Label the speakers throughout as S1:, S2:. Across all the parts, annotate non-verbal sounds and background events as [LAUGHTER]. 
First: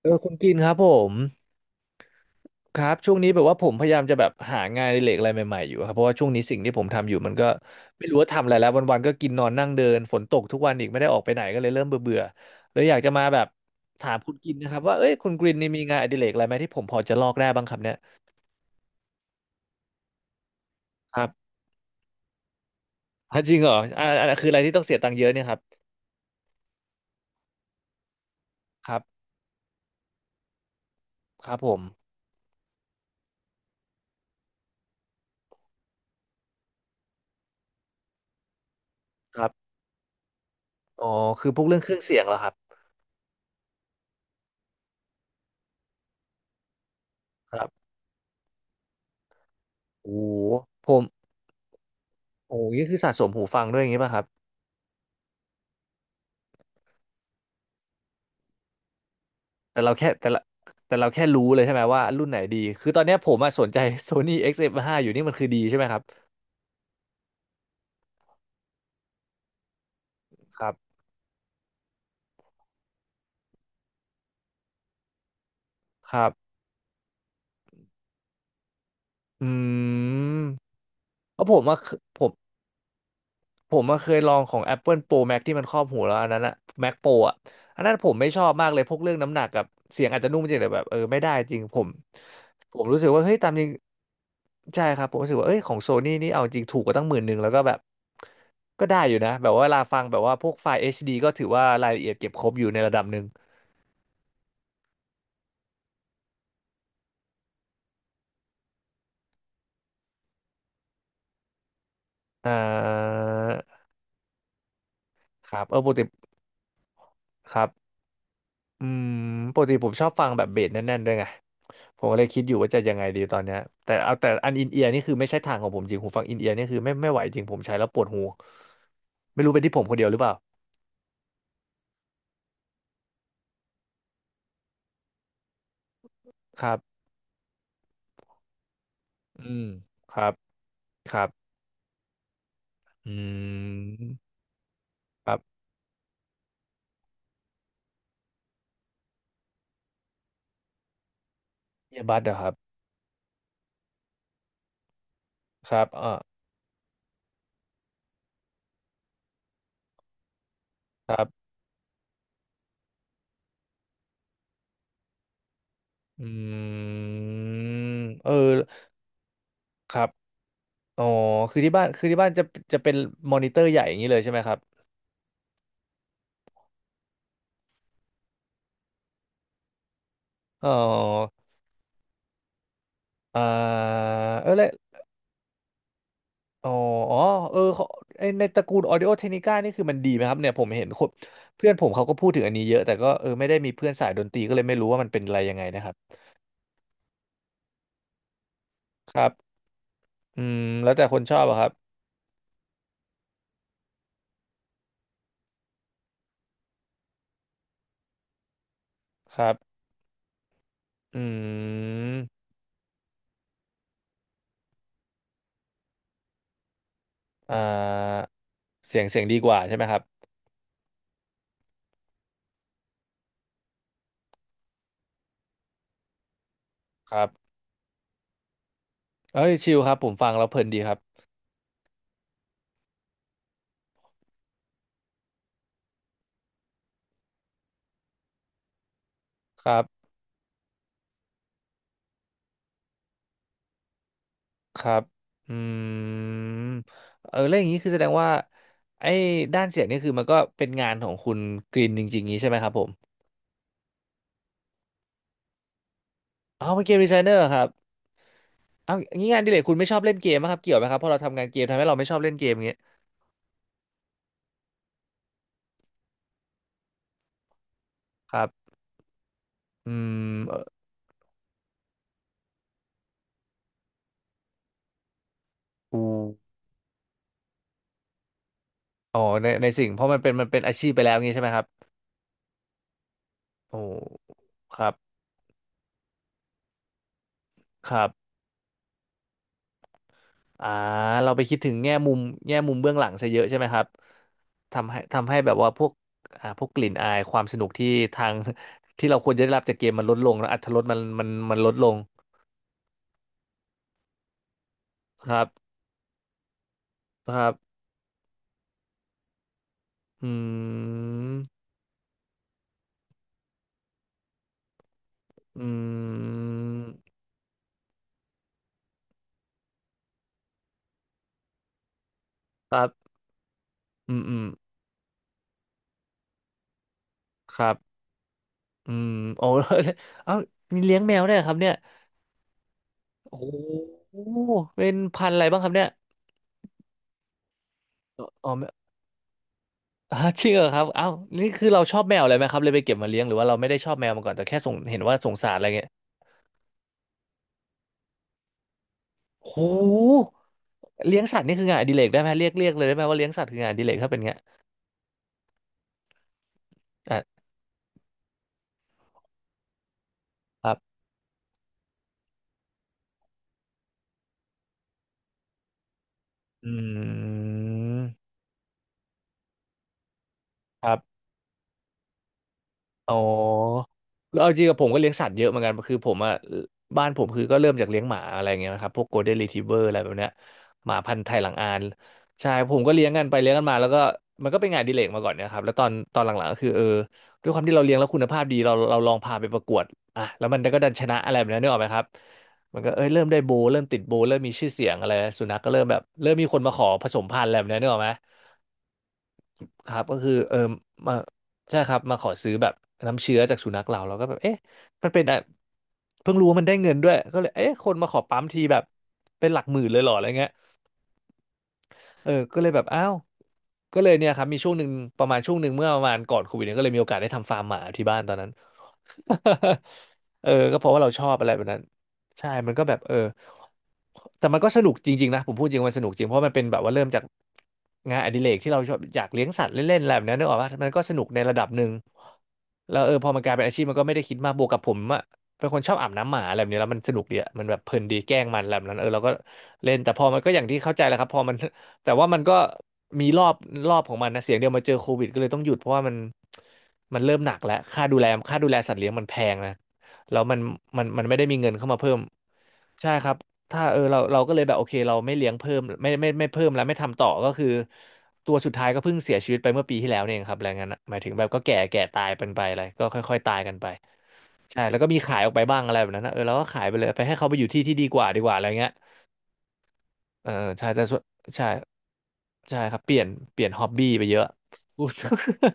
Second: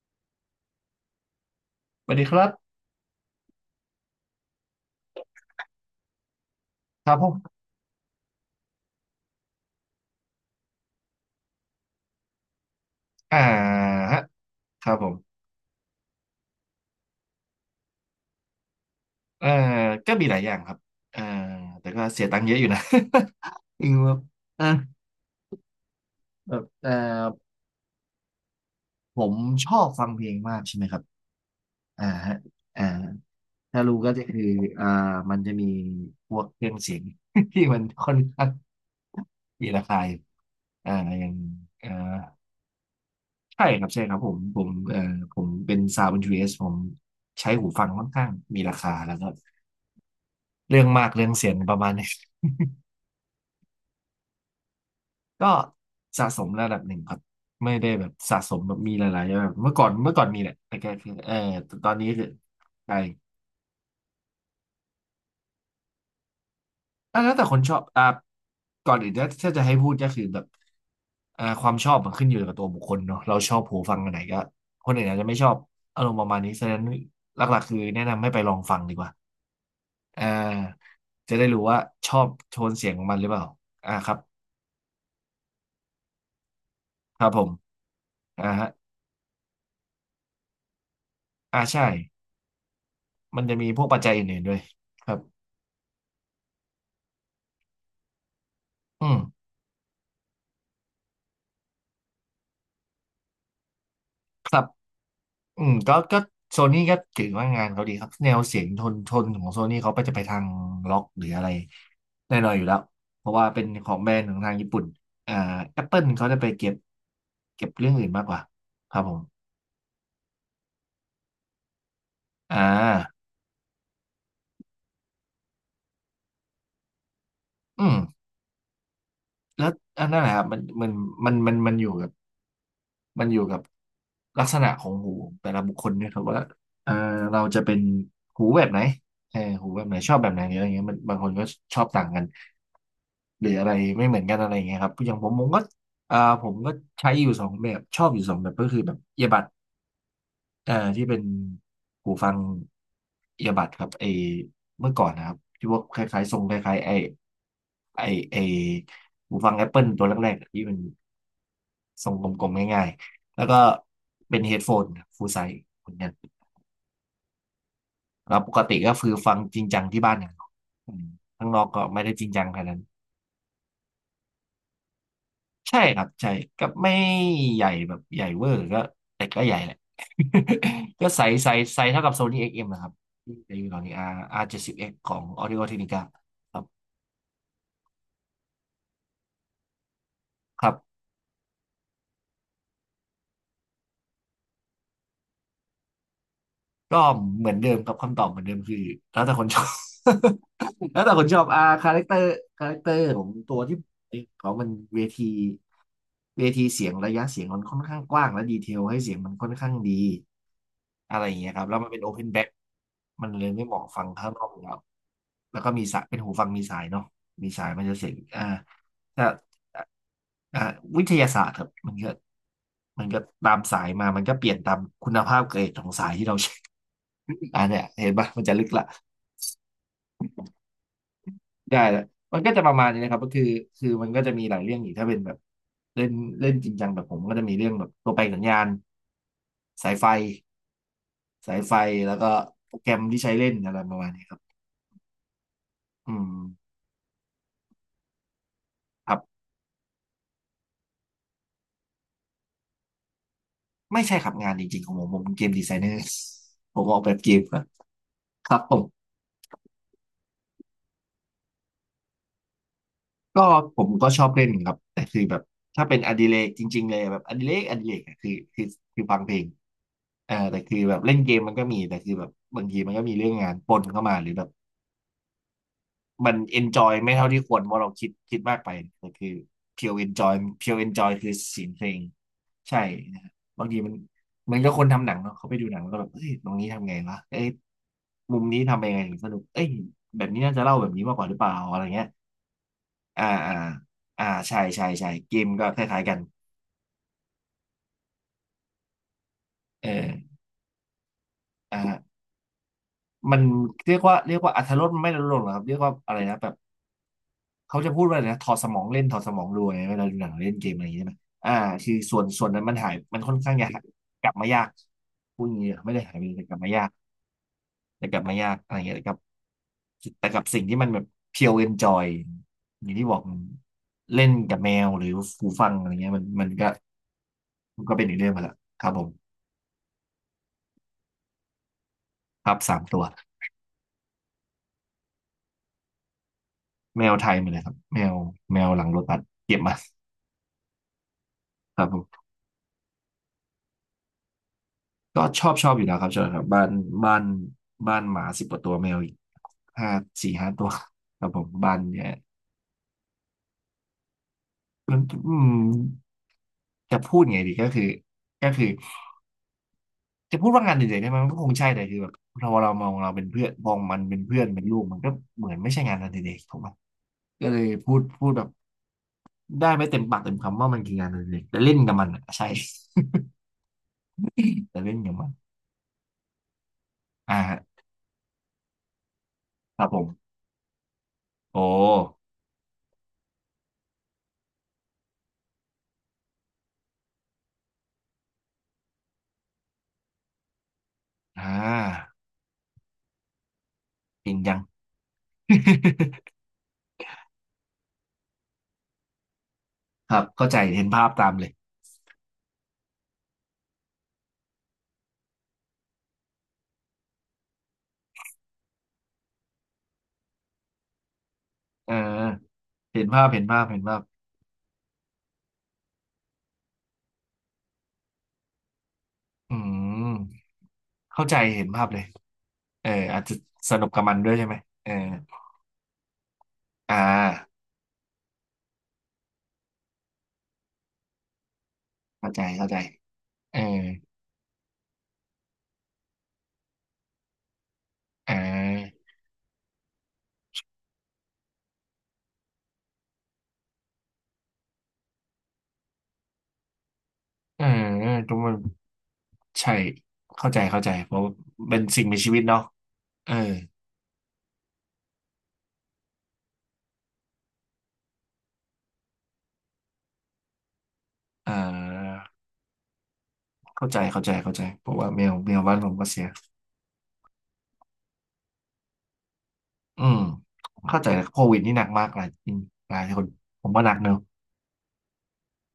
S1: เออคุณกินครับผม
S2: สวัสดีครับ
S1: ครับช่วงนี้แบบว่าผมพยายามจะแบบหางานอดิเรกอะไรใหม่ๆอยู่ครับเพราะว่าช่วงนี้สิ่งที่ผม
S2: ค
S1: ทำอ
S2: รั
S1: ยู่
S2: บผ
S1: มัน
S2: ม
S1: ก็ไม่รู้ว่าทำอะไรแล้ววันๆก็กินนอนนั่งเดินฝนตกทุกวันอีกไม่ได้ออกไปไหนก็เลยเริ่มเบื่อๆเลยอยากจะมา
S2: อ่า
S1: แบบถาม
S2: ฮะ
S1: คุณกินนะครับ
S2: ครั
S1: ว่า
S2: บผ
S1: เอ้ยคุณ
S2: ม
S1: กรีนนี่มีงานอดิเรกอะไรไหมที่ผมพอจะลอกได้บ้างครับเนี่ย
S2: เอ่อก็มีหลายอย่างครับ
S1: ค
S2: เอ่อ
S1: รับ
S2: แต่ก็เสียตังค์เยอะอยู่นะ
S1: อ่ะจริงเหรอ
S2: [LAUGHS] จริงครับ
S1: คืออะไร
S2: อ่า
S1: ที่ต้องเสียตังค์เยอะเนี่ยครับ
S2: แบบเอ่อ
S1: ครับ
S2: ผมชอบฟังเพลงมากใช่ไหมครับ
S1: ครับผม
S2: อ่าฮะอ่าถ้ารู้ก็จะคืออ่ามันจะมีพวกเครื่องเสียง [LAUGHS] ที่มันค่อนข้าง
S1: ครั
S2: มี
S1: บ
S2: ราคาอยู่อ่า
S1: อ๋อ
S2: อย่าง
S1: คือพวกเรื่อง
S2: เอ่
S1: เค
S2: อ
S1: รื่องเสียงเหรอครับ
S2: ใช่ครับใช่ครับผมผมเป็นซาวด์เ n นจิีผมใช้
S1: ครั
S2: หูฟั
S1: บ
S2: งค่อนข้างมีราคาแล้วก็
S1: โอ้โห
S2: เรื่อง
S1: ผม
S2: มากเรื่องเสียงประมาณนี้
S1: โอ้โหนี่คือสะสมหูฟังด้วยอย่างงี้ป่ะครับ
S2: ก็สะสมระดับหนึ่งครับไม่ได้แบบสะสมแบบมีหลายๆแบบเมื่อ
S1: แต่
S2: ก่อน
S1: เราแค่
S2: เมื่อก่อน
S1: แต่
S2: มี
S1: ละ
S2: แหละแต่แก
S1: แต่เรา
S2: คือ
S1: แค่รู้เลยใช่ไหม
S2: ตอน
S1: ว่า
S2: นี้
S1: รุ่
S2: คือ
S1: นไหนดีคื
S2: ใก
S1: อ
S2: ล
S1: ตอนเนี้ยผมอะสนใจ Sony XF5 อกซ์เอฟห้าอยู่นี่มันคือดีใช่ไหมครับ
S2: อ่ะแล้วแต่คนชอบอ่ะก่อนอื่นถ้าจะให้พูดก็คือแบบ
S1: ครับ
S2: ความชอบมันขึ้นอยู่กับตัวบุคคลเนาะเราชอบหูฟังอันไหนก็คนอื่นอาจจะไม่ชอบอาร
S1: ค
S2: มณ์ป
S1: รั
S2: ระมาณ
S1: บ
S2: นี้ฉะนั้นหลักๆคือแนะนำให้ไปลองฟังดีกว่า
S1: อื
S2: อ่
S1: ม
S2: าจะ
S1: เพ
S2: ได้
S1: ราะผ
S2: รู้
S1: มอะ
S2: ว่าช
S1: ผ
S2: อบ
S1: ม
S2: โทนเสียงของมันหรือเปล่า
S1: ผม
S2: อ่า
S1: มาเค
S2: ครั
S1: ย
S2: บ
S1: ลองของ Apple Pro Max ที่มันครอบหูแล้วอันนั้นอะ Mac Pro
S2: ครับ
S1: อะ
S2: ผม
S1: อันนั้นผมไม่ชอ
S2: อ่า
S1: บมา
S2: ฮะ
S1: กเลยพวกเรื่องน้ำหนักกับเสียงอาจจะนุ่มจริงแต่แบบไม่ได้จริ
S2: อ่า
S1: งผ
S2: ใช่
S1: มผมรู้สึกว่าเฮ้ย
S2: มัน
S1: ตาม
S2: จะ
S1: จริ
S2: มี
S1: ง
S2: พวกปัจจัยอื่นๆด้วย
S1: ใช่ครั
S2: ค
S1: บผ
S2: รั
S1: ม
S2: บ
S1: รู้สึกว่าเอ้ยของโซนี่นี่เอาจริงถูกกว่าตั้งหมื่นหนึ่งแล้วก็แบบก็ได้
S2: อื
S1: อยู่
S2: ม
S1: นะแบบว่าเวลาฟังแบบว่าพวกไฟล์ HD ก็ถือว่ารายละเอียดเก็บครบอยู่ในระดับหนึ่ง
S2: ครับอืมก็โซนี่ก็ถือว่างานเขาดีครับ แนวเสียงทนทนของโซนี่เขาไปจะไปทางล็อกหรืออะไรแน่น
S1: อ่
S2: อนอยู่แล้ว
S1: า
S2: เพราะว่าเป็นของแบรนด์ของทางญี่ปุ่นอ่า
S1: ครับ
S2: แอป
S1: ปก
S2: เปิ
S1: ติ
S2: ลเขาจะไปเก็บ
S1: ครั
S2: เก็บ
S1: บ
S2: เรื่องอื่นมากกว่า
S1: อื
S2: ครับ
S1: ม
S2: ผม
S1: ปกติผมชอบฟังแบบเบสแน่นๆด้วยไง ผมก็เลยคิดอยู่
S2: อ่
S1: ว่าจะยังไง
S2: า
S1: ดีตอนเนี้ยแต่เอาแต่อันอินเอียร์นี่คือไม่ใช่ทางของผมจริงหูฟังอินเอียร์นี่คือไม่ไหวจริงผมใช้
S2: อื
S1: แล้ว
S2: ม
S1: ปวดหูไม่รู้เป็น
S2: แล้ว
S1: ที่ผมคนเดี
S2: อั
S1: ย
S2: น
S1: วหรือ
S2: นั้น
S1: เป
S2: แห
S1: ล่า
S2: ละครับมันอยู่กับมันอยู่กับลักษณะของหูแต่ละบุคคลเนี่ยครับว่า
S1: ครั
S2: เออ
S1: บ
S2: เราจะเป็นหูแบบไหน
S1: อืม
S2: หูแบบไหนช
S1: ค
S2: อบแบ
S1: รับ
S2: บไหนหรืออะไรเงี้ยมัน
S1: ค
S2: บาง
S1: รั
S2: ค
S1: บ
S2: นก็ชอบต่างกัน
S1: อื
S2: หรืออะไรไม่เหมือน
S1: ม
S2: กันอะไรอย่างเงี้ยครับอย่างผ
S1: ค
S2: ม
S1: รั
S2: ผม
S1: บ
S2: ก็อ่าผมก็ใช้อยู่สองแบบชอบอยู่สองแบบก็คือแบบเอียบัดที่เป็น
S1: เอีย
S2: หู
S1: บัดเหร
S2: ฟั
S1: อ
S2: ง
S1: ครับ
S2: เอียบัดครับเมื่อก่อนนะครับที่
S1: ค
S2: ว่า
S1: รับ
S2: ค
S1: อ่า
S2: ล้ายๆทรงคล้ายๆไอไอไอหูฟัง Apple ตัวแรกๆอะที่มัน
S1: ครับ
S2: ทรงกลมๆง่ายๆแล้วก็เป็นเฮดโฟนฟูลไซส์เหมือนกัน
S1: อืม
S2: แล้วปกติก็คือฟังจริงจัง
S1: ครั
S2: ที่
S1: บ
S2: บ้านอย่างเดียวอื
S1: อ๋อ
S2: มข้าง
S1: คื
S2: น
S1: อ
S2: อก
S1: ที่
S2: ก็
S1: บ้าน
S2: ไม่
S1: คือ
S2: ได้
S1: ที่
S2: จริ
S1: บ้า
S2: ง
S1: นจะ
S2: จังขนาดนั้
S1: จะ
S2: น
S1: เป็นมอนิเตอร์ใหญ่อย่างนี้เลยใช่ไหมครับ
S2: ใช่ครับใช่ก็ไม่ใหญ่แบบใหญ่เวอร์ก็แต่ก็ใหญ่แหละ
S1: อ๋อ
S2: [LAUGHS] ก็ใสใสใสเท่ากับโซนี่เอ็กซ์เอ็มนะครับที่
S1: อ่
S2: ใช้อยู่ตอน
S1: า
S2: นี้ R ์อา
S1: เอ
S2: ร์
S1: อ
S2: เจ็ด
S1: แล้ว
S2: สิบเอ็กซ์ของ Audio Technica ครับ
S1: อ๋ออ๋อเออเขาไอ้ในตระกูล Audio Technica นี่คือมันดีไหมครับเนี่ยผ
S2: ค
S1: ม
S2: รั
S1: เห็น
S2: บ
S1: คนเพื่อนผมเขาก็พูดถึงอันนี้เยอะแต่ก็ไม่ได้มีเพื่อนสายดนตรีก็เลยไม่รู้ว่ามันเป็นอะไรยังไงนะครับ
S2: ก็เหมือนเดิมครับคำตอบเหมือนเดิมคือ
S1: ค
S2: แล้ว
S1: รั
S2: แต่คนช
S1: บ
S2: อบ
S1: อืมแล้
S2: [LAUGHS]
S1: ว
S2: แล้
S1: แต่
S2: วแต่
S1: ค
S2: ค
S1: น
S2: น
S1: ช
S2: ช
S1: อ
S2: อ
S1: บ
S2: บ
S1: อะ
S2: อ่า
S1: ครับ
S2: คาแรคเตอร์คาแรคเตอร์ของตัวที่เขามันเวทีเวทีเสียงระยะเสียงมันค่อนข้างกว้างและดีเทลให้เสียงมัน
S1: ค
S2: ค่
S1: รั
S2: อน
S1: บ
S2: ข้างดีอะ
S1: อื
S2: ไรอย่างเงี้ยครับแล้วมันเป็นโอเพนแบ็
S1: ม
S2: คมันเลยไม่เหมาะฟังข้างนอกอยู่แล้วแล้วก็มีสายเป็นหูฟังมีสายเนาะมี
S1: อ่
S2: สายมันจะเสียง
S1: า
S2: อ่า
S1: เสียงเสียง
S2: ถ้า
S1: ดีกว่าใช่ไหมครับ
S2: อ่าวิทยาศาสตร์ครับมันก็ตามสายมามันก็เปลี่ยนตามคุณภาพเกรดของสายที่เราใช้
S1: ครับ
S2: อ่าเนี่ยเห็นปะมันจะลึกละ
S1: เอ้ยชิลครับผมฟังแล้วเพลินดีครับ
S2: ได้ละมันก็จะประมาณนี้นะครับก็คือคือมันก็จะมีหลายเรื่องอีกถ้าเป็นแบบเล่นเล่นจริงจังแบบผมก็จะมีเรื่องแบบตัวแปลสัญญาณ
S1: ครั
S2: สายไฟ
S1: บ
S2: สายไฟแล้วก็โปรแกรมที่ใช้เล่นอะไรประมาณนี้ครับ
S1: ครับอื
S2: อืม
S1: มแล้วอย่างนี้คือแสดงว่าไอ้
S2: ครับ
S1: ด้านเสียงนี่คือมันก็เป็นงานของคุณกรีนจริงๆงี้ใช่ไหมครับผม
S2: ไม่ใช่ครับงานจริงๆของผมผมเป็นเกมดีไซเนอร์
S1: เอา
S2: [LAUGHS] ผ
S1: เป็น
S2: ม
S1: เก
S2: อ
S1: ม
S2: อก
S1: ดี
S2: แบ
S1: ไซ
S2: บ
S1: เน
S2: เก
S1: อ
S2: ม
S1: ร์
S2: ค
S1: ค
S2: รั
S1: รั
S2: บ
S1: บ
S2: ครับผ
S1: เอา
S2: ม
S1: งี้งานอดิเรกคุณไม่ชอบเล่นเกมไหมครับเกี่ยวไหมครับเพราะเราทำงานเกมทำให้เราไม่ชอบเล่นเกมอย่างเงี้ย
S2: ก็ผมก็ชอบเล่นครับแต่คือแบบถ้าเป็นอดิเรกจริงๆเลยแบบอดิเรกอดิเรกอะคือ
S1: ครับ
S2: คือคือฟังเพลง
S1: อื
S2: เออ
S1: มเออ
S2: แต่คือแบบเล่นเกมมันก็มีแต่คือแบบบางทีมันก็มีเรื่องงานปนเข้ามาหรือแบบ
S1: อู
S2: มันเอนจอยไม่เท่าที่ควรเพราะเราคิดมากไปแต่
S1: อ๋อ
S2: คือ
S1: ในในสิ่
S2: เพี
S1: ง
S2: ยว
S1: เพ
S2: เอ
S1: ราะ
S2: นจอย
S1: มันเป็น
S2: เพี
S1: อา
S2: ยวเอ
S1: ชี
S2: น
S1: พไป
S2: จอ
S1: แล้
S2: ย
S1: ว
S2: คือ
S1: งี้ใช่ไหมค
S2: เสี
S1: รับ
S2: ยงเพลงใช่นะฮะบาง
S1: โอ้
S2: ทีมันเหมือนกับ
S1: ค
S2: คน
S1: รับ
S2: ทำหนังเนาะเขาไปดูหนังแล้วก็แบบเอ้ยตรงนี้ทำไงวะเอ้ย
S1: ครับ
S2: มุมนี้ทำยังไงถึงสนุกเอ้ยแบบนี้น่าจะ
S1: อ่า
S2: เล่าแบบนี้มากกว่า
S1: เรา
S2: หรือ
S1: ไป
S2: เปล่า
S1: คิดถึง
S2: อะไร
S1: แง่
S2: เงี้ย
S1: มุมเบื้องหลัง
S2: อ่า
S1: ซะเยอะ
S2: อ่า
S1: ใช่ไหมครับ
S2: อ่าใช่ใช่ใช่
S1: ทำ
S2: เก
S1: ให้
S2: ม
S1: แบบ
S2: ก็
S1: ว่า
S2: ค
S1: พวก
S2: ล้ายๆกัน
S1: อ่าพวกกลิ่นอายความสนุกที่ทาง [LAUGHS] ที่เราควรจะได้รับจากเก
S2: เอ
S1: มมันลดลง
S2: อ
S1: แล้วอรรถรสมันลดลง
S2: อ่ามันเรียกว่าอรรถรสมันไม่ลด
S1: ค
S2: ลง
S1: รั
S2: ห
S1: บ
S2: รอกครับเรียกว่าอะไรนะแบบ
S1: ครับ
S2: เขาจะพูดว่าอะไรนะถอดสมองเล่นถอดสมองดูไงเวลาดูห
S1: อื
S2: นังเล่นเกมอะไรอย่างเงี้ยใช่ไหม
S1: ม
S2: อ่าคือส่วนนั้นมันหายมันค่อนข้างยากกลับมายากพูดอย่าง
S1: อื
S2: นี้ไม่ได้หายไปเลยแต่กลับมา
S1: ม
S2: ยากแต่กลับมายากอะไรเงี้ยแต่กับแต่กับสิ่งที่มันแบบเพียวเอนจอย
S1: ครั
S2: อย่างที่
S1: บ
S2: บอก
S1: อืม
S2: เล่น
S1: อืม
S2: กับแมวหรือหูฟังอะไรเงี้ยมันก็
S1: ครั
S2: มันก็
S1: บ
S2: เป็นอีกเรื่องไปละครั
S1: อื
S2: บผ
S1: ม
S2: ม
S1: โอ้ [LAUGHS] เอ้า [LAUGHS] มีเลี้ยงแมวได้วยเหรอครับเนี่ย
S2: ครับสามตัว
S1: โอ้โหเป็นพันธุ์อะไรบ้างครับเนี่ย
S2: แมวไทยมาเลยครับแมว
S1: อ๋อ
S2: แม
S1: ไม่
S2: วหลังรถบัสเก็บมา
S1: อ่า [LAUGHS] จริงเหรอครับเอ้านี่คือ
S2: ค
S1: เรา
S2: รับ
S1: ช
S2: ผ
S1: อบแมว
S2: ม
S1: เลยไหมครับเลยไปเก็บมาเลี้ยงหรือว่าเราไม่ได้ชอบแมวมาก่อนแต่แค่สงเห็นว่า
S2: ก็
S1: สง
S2: ชอ
S1: สาร
S2: บ
S1: อะ
S2: ช
S1: ไร
S2: อบอ
S1: เงี้
S2: ยู่
S1: ย
S2: แล้วครับชอบครับบ้านบ้านหมาสิบกว่าตัวแมวอีก
S1: โอ้โห
S2: ห้าสี่ห้าตัว
S1: เลี้
S2: ค
S1: ยง
S2: รับ
S1: สั
S2: ผ
S1: ตว์
S2: ม
S1: นี่คือ
S2: บั
S1: งาน
S2: น
S1: อดิเร
S2: เนี่
S1: ก
S2: ย
S1: ได้ไหมเรียกเลยได้ไหมว่าเลี้ยงสัตว์คืองานอดิเรกถ้าเป็นเงี้ย
S2: มันอืมจะพูด
S1: อ่ะ
S2: ไงดีก็คือก็คือจะพูดว่า
S1: ครั
S2: งาน
S1: บ
S2: เด่นๆได้ไหมมันก็คงใช่แต่คือแบบเรามองเราเป็นเพื่อนมองมันเป็นเพื่อนเป็นลูกมันก็เหมือนไม่ใช่งานอดิเรกถูก
S1: อ
S2: ไหม
S1: ื
S2: ก็เลยพูดพู
S1: ม
S2: ดแบบได้ไม่เต็มปากเต็มคำว่ามัน
S1: ค
S2: คื
S1: รั
S2: องานอ
S1: บ
S2: ดิเรกแต่เล่นกับมันอะใช่
S1: อ๋อแล้วเอาจริง
S2: [LAUGHS]
S1: กับ
S2: แต่
S1: ผม
S2: เล่
S1: ก็
S2: น
S1: เลี้
S2: กั
S1: ยง
S2: บ
S1: สั
S2: มั
S1: ต
S2: น
S1: ว์เยอะเหมือนกันคือผมอ่ะบ้านผมคือก็เริ่ม
S2: อ่า
S1: จากเลี้ยงหมาอะไรเงี้ยนะครับพวกโกลเด้นรีทรีเวอ
S2: ค
S1: ร์
S2: รับ
S1: อะ
S2: ผ
S1: ไรแบบเนี้
S2: ม
S1: ยหมาพันธุ์ไทยหลัง
S2: โอ้
S1: อานใช่ผมก็เลี้ยงกันไปเลี้ยงกันมาแล้วก็มันก็เป็นงานอดิเลกมาก่อนเนะครับแล้วตอนหลังๆก็คือด้วยความที่เราเลี้ยงแล้วคุณภาพดีเราลองพาไปประกวดอ่ะแล้วมันก็ดันชนะอะไรแบ
S2: อ่
S1: บนั้นนึกออกไหมครับ
S2: า
S1: มันก็เอ้ยเริ่มได้โบว์เริ่มติดโบว์
S2: จริ
S1: เริ่
S2: ง
S1: มมี
S2: จัง
S1: ชื่อเสียงอะไรสุนัขก็เริ่มแบบเริ่มมีคนมาขอผสมพันธุ์อะไรแบบนี้นึกออกไหม ครับ
S2: [LAUGHS] ค
S1: ก็
S2: รับ
S1: คือ
S2: เข้าใจเห็นภาพ
S1: มา
S2: ตามเลย
S1: ใช่ครับมาขอซื้อแบบน้ำเชื้อจากสุนัขเราก็แบบเอ๊ะมันเป็นอะเพิ่งรู้ว่ามันได้เงินด้วยก็เลยเอ๊ะคนมาขอปั๊มทีแบบเป็นหลักหมื่นเลยเหรออะไรเงี้ย
S2: เออ
S1: เออก็เลยแบบอ้า
S2: เห็น
S1: ว
S2: ภาพเห็นภาพเห็นภา
S1: ก็
S2: พ
S1: เลยเนี่ยครับมีช่วงหนึ่งประมาณช่วงหนึ่งเมื่อประมาณก่อนโควิดเนี่ยก็เลยมีโอกาสได้ทำฟาร์มหมาที่บ้านตอนนั้น
S2: อื
S1: [LAUGHS] เอ
S2: ม
S1: อก็เพราะว่าเราช
S2: เข้า
S1: อ
S2: ใจ
S1: บอะไรแบ
S2: เห็
S1: บ
S2: น
S1: นั้น
S2: ภาพเลย
S1: ใช่มันก็
S2: เออ
S1: แบบเออ
S2: อาจจะสนุกกับมันด้วยใช่
S1: แต่
S2: ไหม
S1: มันก็สนุ
S2: เออ
S1: กจริงๆนะผมพูดจริงมันสนุกจริงเพราะมันเป็นแบบว่า
S2: อ่
S1: เริ่มจาก
S2: า
S1: งานอดิเรกที่เราชอบอยากเลี้ยงสัตว์เล่นๆอะไรแบบนั้นนึกออกปะมันก็สนุกในระดับหนึ่ง
S2: เข้าใจเข้าใจ
S1: แล้วเออพอมันกลาย
S2: เออ
S1: เป็นอาชีพมันก็ไม่ได้คิดมากบวกกับผมอะเป็นคนชอบอาบน้ำหมาอะไรแบบนี้แล้วมันสนุกดีอะมันแบบเพลินดีแก
S2: อ่
S1: ล้งมันอะไรแบบนั้
S2: า
S1: นเออเราก็เล่นแต่พอมันก็อย่างที่เข้าใจแหละครับพอมัน แต่ว่ามันก็มีรอบของมันนะเสียงเดียวมาเจอโควิดก็เลยต้องหยุดเพราะว่ามันเริ่มหนัก
S2: เออ
S1: แล้ว
S2: ทุกมัน
S1: ค่าดูแลสัตว์เลี้ยงมันแพง
S2: ใช่
S1: นะแล้ว
S2: เข้า
S1: มัน
S2: ใจเข้าใจ
S1: มัน
S2: เพราะ
S1: มันไม่ได้มีเงิน
S2: เป็น
S1: เข้ามา
S2: สิ่ง
S1: เพิ่
S2: มี
S1: ม
S2: ชีวิตเนาะ
S1: ใช่ค
S2: เอ
S1: รั
S2: อ
S1: บถ้าเออเราก็เลยแบบโอเคเราไม่เลี้ยงเพิ่มไม่เพิ่มแล้วไม่ทำต่อก็คือตัวสุดท้ายก็เพิ่งเสียชีวิตไปเมื่อปีที่แล้วเนี่ยเองครับอะไรงั้นนะหมายถึงแบบ
S2: อ่
S1: ก็แก่
S2: า
S1: ตายเป็นไปอะไรก็ค่อยๆตายกันไป
S2: เข้าใจเข้าใจเข้าใจ
S1: ใช่
S2: เพ
S1: แล้
S2: ราะ
S1: วก็
S2: ว่า
S1: มี
S2: แมว
S1: ขายอ
S2: แม
S1: อกไป
S2: วบ้า
S1: บ้า
S2: น
S1: ง
S2: ผ
S1: อะ
S2: ม
S1: ไร
S2: ก็
S1: แบบ
S2: เสี
S1: นั้น
S2: ย
S1: นะเออเราก็ขายไปเลยไปให้เขาไปอยู่ที่ที่ดีกว่าอะไรเงี้ย
S2: อืม
S1: เออใช่
S2: เข้า
S1: แต่
S2: ใจ
S1: ส่วน
S2: โควิด
S1: ใช่
S2: นี่หนักมากหลายอืม
S1: ใช่
S2: ห
S1: ครั
S2: ลา
S1: บ
S2: ย
S1: เปลี่
S2: ค
S1: ยน
S2: นผม
S1: ฮ
S2: ก็
S1: อ
S2: ห
S1: บ
S2: นัก
S1: บี้
S2: เนอะ
S1: ไปเยอะพูด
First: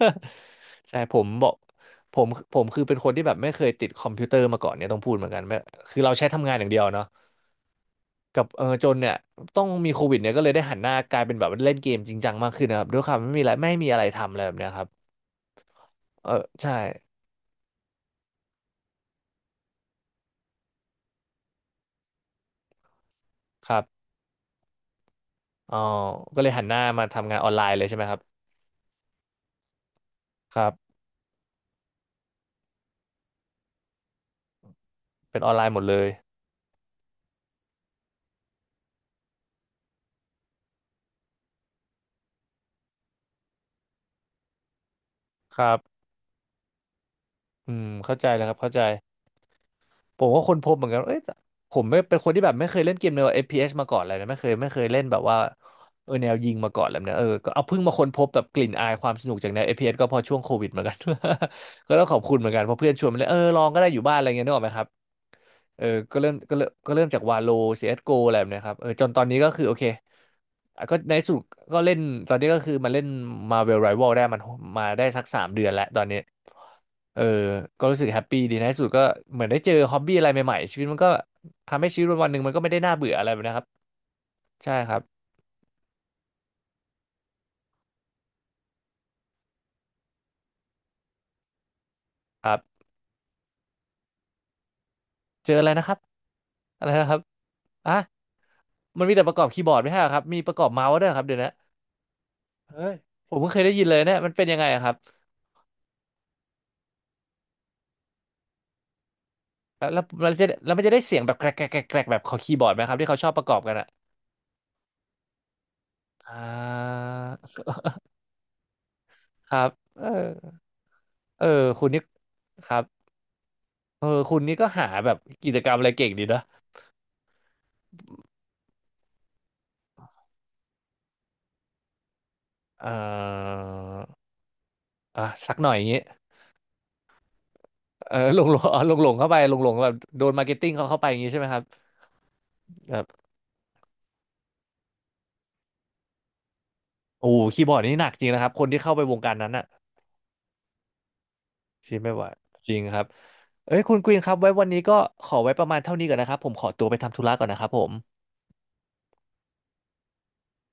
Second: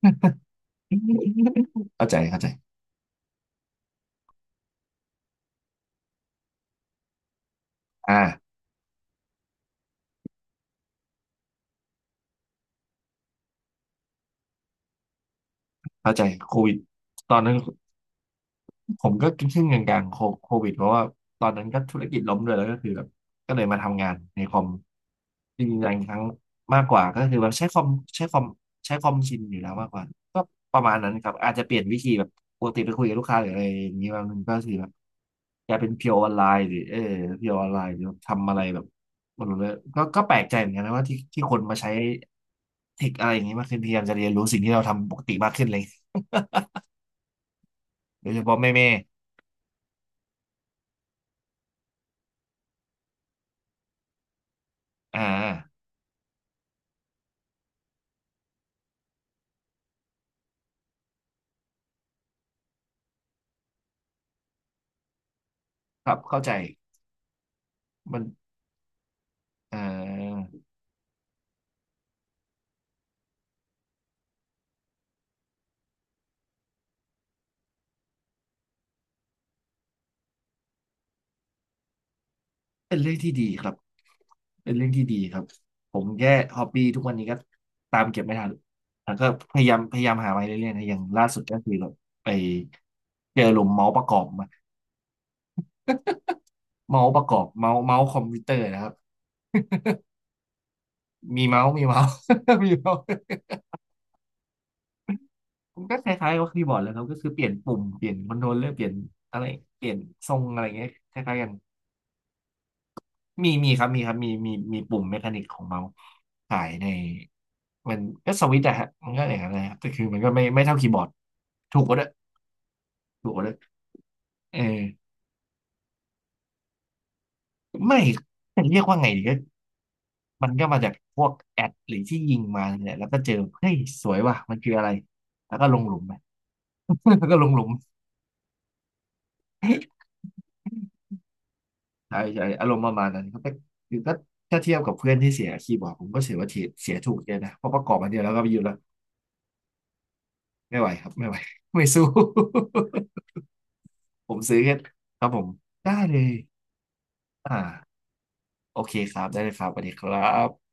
S1: [LAUGHS] ใช่ผมบอก
S2: เข้า
S1: ผ
S2: ใจ
S1: ม
S2: เข้าใจ
S1: คือเป็นคนที่แบบไม่เคยติดคอมพิวเตอร์มาก่อนเนี่ยต้องพูดเหมือนกันไม่คือเราใช้ทำงานอย่างเดียวเนาะกับ
S2: อ่า
S1: เออจนเนี่ยต้องมีโควิดเนี่ยก็เลยได้หันหน้ากลายเป็นแบบเล่นเกมจริงจังมากขึ้นนะครับด้วยความไม่มีอะไรทำอะไรแบบเนี้ยครับ
S2: เข้าใจ
S1: เออ
S2: โควิ
S1: ใช่
S2: ดตอนนั้น ผมก็ครึ่งๆกลางๆโคโควิดเพราะว่าตอนนั้นก็ธุรกิจล้มด้วยแล้วก็คือแบบก็เลย
S1: ครั
S2: มาทำงา
S1: บ
S2: นในคอมจ
S1: อ๋อ
S2: ริงๆหลายครั้ง
S1: ก็เลยหันหน้า
S2: มากกว่า
S1: มา
S2: ก็
S1: ทำ
S2: คื
S1: งาน
S2: อ
S1: อ
S2: แบ
S1: อ
S2: บ
S1: นไล
S2: ใช้
S1: น์
S2: ค
S1: เล
S2: อ
S1: ย
S2: ม
S1: ใช่ไหมครับ
S2: ใช้คอมใช้คอมชินอยู่แล้วมากกว่าก็
S1: ครั
S2: ประ
S1: บ
S2: มาณนั้นครับอาจจะเปลี่ยนวิธีแบบปกติไปคุยกับลูกค้าหรืออะไรอย่างนี้มันก็คือแบบ
S1: เป็นออนไล
S2: ก
S1: น์ห
S2: ลา
S1: ม
S2: ย
S1: ด
S2: เป็น
S1: เลย
S2: เพียวออนไลน์หรือเออเพียวออนไลน์หรือทำอะไรแบบหมดเลยก็ก็แปลกใจเหมือนกันนะว่าที่ที่คนมาใช้เทคอะไรอย่างนี้มากขึ้นพยายามจะเรียนรู้สิ่งที่เราทำปกติมาก
S1: ค
S2: ขึ้น
S1: รั
S2: เล
S1: บ
S2: ย
S1: อืมเข้าใจ
S2: โดยเฉ
S1: แล้วครั
S2: พาะ
S1: บ
S2: แม่
S1: เข้าใจ
S2: แม่
S1: ผมก็ค้นพบเหมือนกันว่าเอ้ยผมไม่เป็นคนที่แบบไม่เคยเล่นเกมแนว FPS มาก่อนเลยนะไม่เคยเล่นแบบ
S2: อ่า
S1: ว่าเออแนวยิงมาก่อนเลยนะเออก็เอาเพิ่งมาค้นพบแบบกลิ่นอายความสนุกจากแนว FPS ก็พอช่วงโควิดเหมือนกัน [LAUGHS] ก็ต้องขอบคุณเหมือนกันเพราะเพื่อนชวนมาเล่นเออลองก็ได้อยู่บ้านอะไรเงี้ยนึกออกไหมครับ เออ
S2: ครับเข้าใจ
S1: ก็เริ่มจากวาโล CSGO อ
S2: มั
S1: ส
S2: น
S1: โกอะไรแบบเนี้ยครับเออจนตอนนี้ก็คือโอ
S2: อ่
S1: เค
S2: า
S1: อ่ะก็ในที่สุดก็เล่นตอนนี้ก็คือมาเล่น Marvel Rival ได้มันมาได้สัก3 เดือนแล้วตอนนี้เออก็รู้สึกแฮปปี้ดีในที่สุดก็เหมือนได้เจอฮอบบี้อะไรใหม่ๆชีวิตมันก็ทำให้ชีวิตวันหนึ่งมันก็ไม่ได้น่า
S2: เป็น
S1: เบื่
S2: เรื่
S1: อ
S2: อง
S1: อะไร
S2: ที่
S1: แบบ
S2: ดี
S1: นะค
S2: ค
S1: รับ
S2: รับเป็
S1: ใช่
S2: นเรื่อ
S1: ค
S2: ง
S1: รั
S2: ที่ดี
S1: บ
S2: ครับผมแค่ฮอบบี้ทุกวันนี้ก็ตามเก็บไม่ทันแล้วก็พยายามหามาเรื่อยๆนะอย่างล่าสุดก็คือแบบไป
S1: ครับ
S2: เจอหลุมเมาส์ประกอบมา
S1: เจออะไรนะครับอะไร
S2: เมา
S1: นะ
S2: ส์
S1: ค
S2: ป
S1: รับ
S2: ระกอบเมาส์
S1: อ่ะ
S2: เมาส์คอมพิวเตอร์นะครับ
S1: มันมีแต่ประกอบคีย์บอร์ดไม่ใช่เหรอครับมีประกอบเมาส์ด้วยเหรอครับเดี๋ยว
S2: มี
S1: นะ
S2: เมาส์มีเมาส์ [LAUGHS] มี
S1: เฮ้ย
S2: เมาส์
S1: ผมเพิ่งเคยได้ยินเลยเนยมันเป็นยังไงอะครับ
S2: มันก็คล้ายๆกับคีย์บอร์ดเลยครับก็คือเปลี่ยนปุ่มเปลี่ยนคอนโทรลเลอร์เปลี่ยนอะไรเปลี่ยนทรงอะไร
S1: แล้วมัน
S2: เงี้ย
S1: จะได้เสี
S2: ค
S1: ยงแบ
S2: ล้า
S1: บ
S2: ยๆ
S1: แก
S2: กั
S1: ร
S2: น
S1: กแกรกแกรกแกรกแบบของคีย์บอร์ดไหมครับที่เขาชอบประ
S2: มี
S1: กอบ
S2: มี
S1: กัน
S2: ค
S1: อะ
S2: รับมีครับมีปุ่มเมคานิกของเมาส์
S1: อ่
S2: ขายใน
S1: า
S2: มันก็สวิตช์อะฮะมันก็อย่าง
S1: ค
S2: นั้น
S1: รั
S2: เละ
S1: บ
S2: ครับแต่คื
S1: เอ
S2: อมันก็ไม่
S1: อ
S2: ไม่เท่าคีย์บอร์ด
S1: เออ
S2: ถู
S1: คุ
S2: ก
S1: ณ
S2: กว่า
S1: นี่
S2: ด้วย
S1: ครับ
S2: ถูกกว่าด้วย
S1: เออคุณนี่
S2: เออ
S1: ก็หาแบบกิจกรรมอะไรเก่งดีเนอะ
S2: ไม่จะเรียกว่าไงดีก็มันก็มาจากพวกแอดหรือที่ยิงมา
S1: เอ
S2: เนี่ยแล้วก็เจอ
S1: อ
S2: เฮ้ยสวยว่ะมันคืออะไร
S1: อ่ะสั
S2: แล้
S1: ก
S2: ว
S1: ห
S2: ก็
S1: น่อย
S2: ล
S1: อ
S2: ง
S1: ย่าง
S2: หลุ
S1: งี้
S2: มไป [LAUGHS] แล้วก็ลงหลุม
S1: เออหลงหลงอ๋อหลงหลงเข้าไปหลงหลงแบ
S2: ใช
S1: บโดนมาร์เก็ตติ้งเขาเข้าไปอย่างงี้ใช่ไหมครับ
S2: ่ใช่อารมณ์ป
S1: แบ
S2: ระมา
S1: บ
S2: ณนั้นครับแต่คือก็ถ้าเทียบกับเพื่อนที่เสียคีย์บอร์ดผมก็เสียว่าเสียถูก
S1: โอ้
S2: เยอะ
S1: โห
S2: นะ
S1: คี
S2: เพ
S1: ย์บ
S2: ราะ
S1: อ
S2: ป
S1: ร์ด
S2: ระก
S1: นี่
S2: อบ
S1: หนั
S2: มา
S1: ก
S2: เดีย
S1: จ
S2: ว
S1: ริง
S2: แล้ว
S1: นะ
S2: ก็
S1: ค
S2: ไป
S1: รับ
S2: อ
S1: ค
S2: ยู่
S1: น
S2: แล้ว
S1: ที่เข้าไปวงการนั้นอะ
S2: ไม่ไหวครับไม่ไหว [LAUGHS] ไม่
S1: คิด
S2: สู้
S1: ไม่ไหวจริงครับเอ้ยคุณกรีนค
S2: ผ
S1: รับ
S2: ม
S1: ไว้
S2: ซื้อ
S1: วันนี้ก็
S2: ค
S1: ข
S2: รับ
S1: อ
S2: ผม
S1: ไว้ประมาณ
S2: ได้
S1: เท่านี้ก่อ
S2: เล
S1: นนะ
S2: ย
S1: ครับผมขอตัวไปทำธุระก่อน
S2: อ่า
S1: นะครับผม
S2: โอเคครับได้เลยครับสวัสดีครับ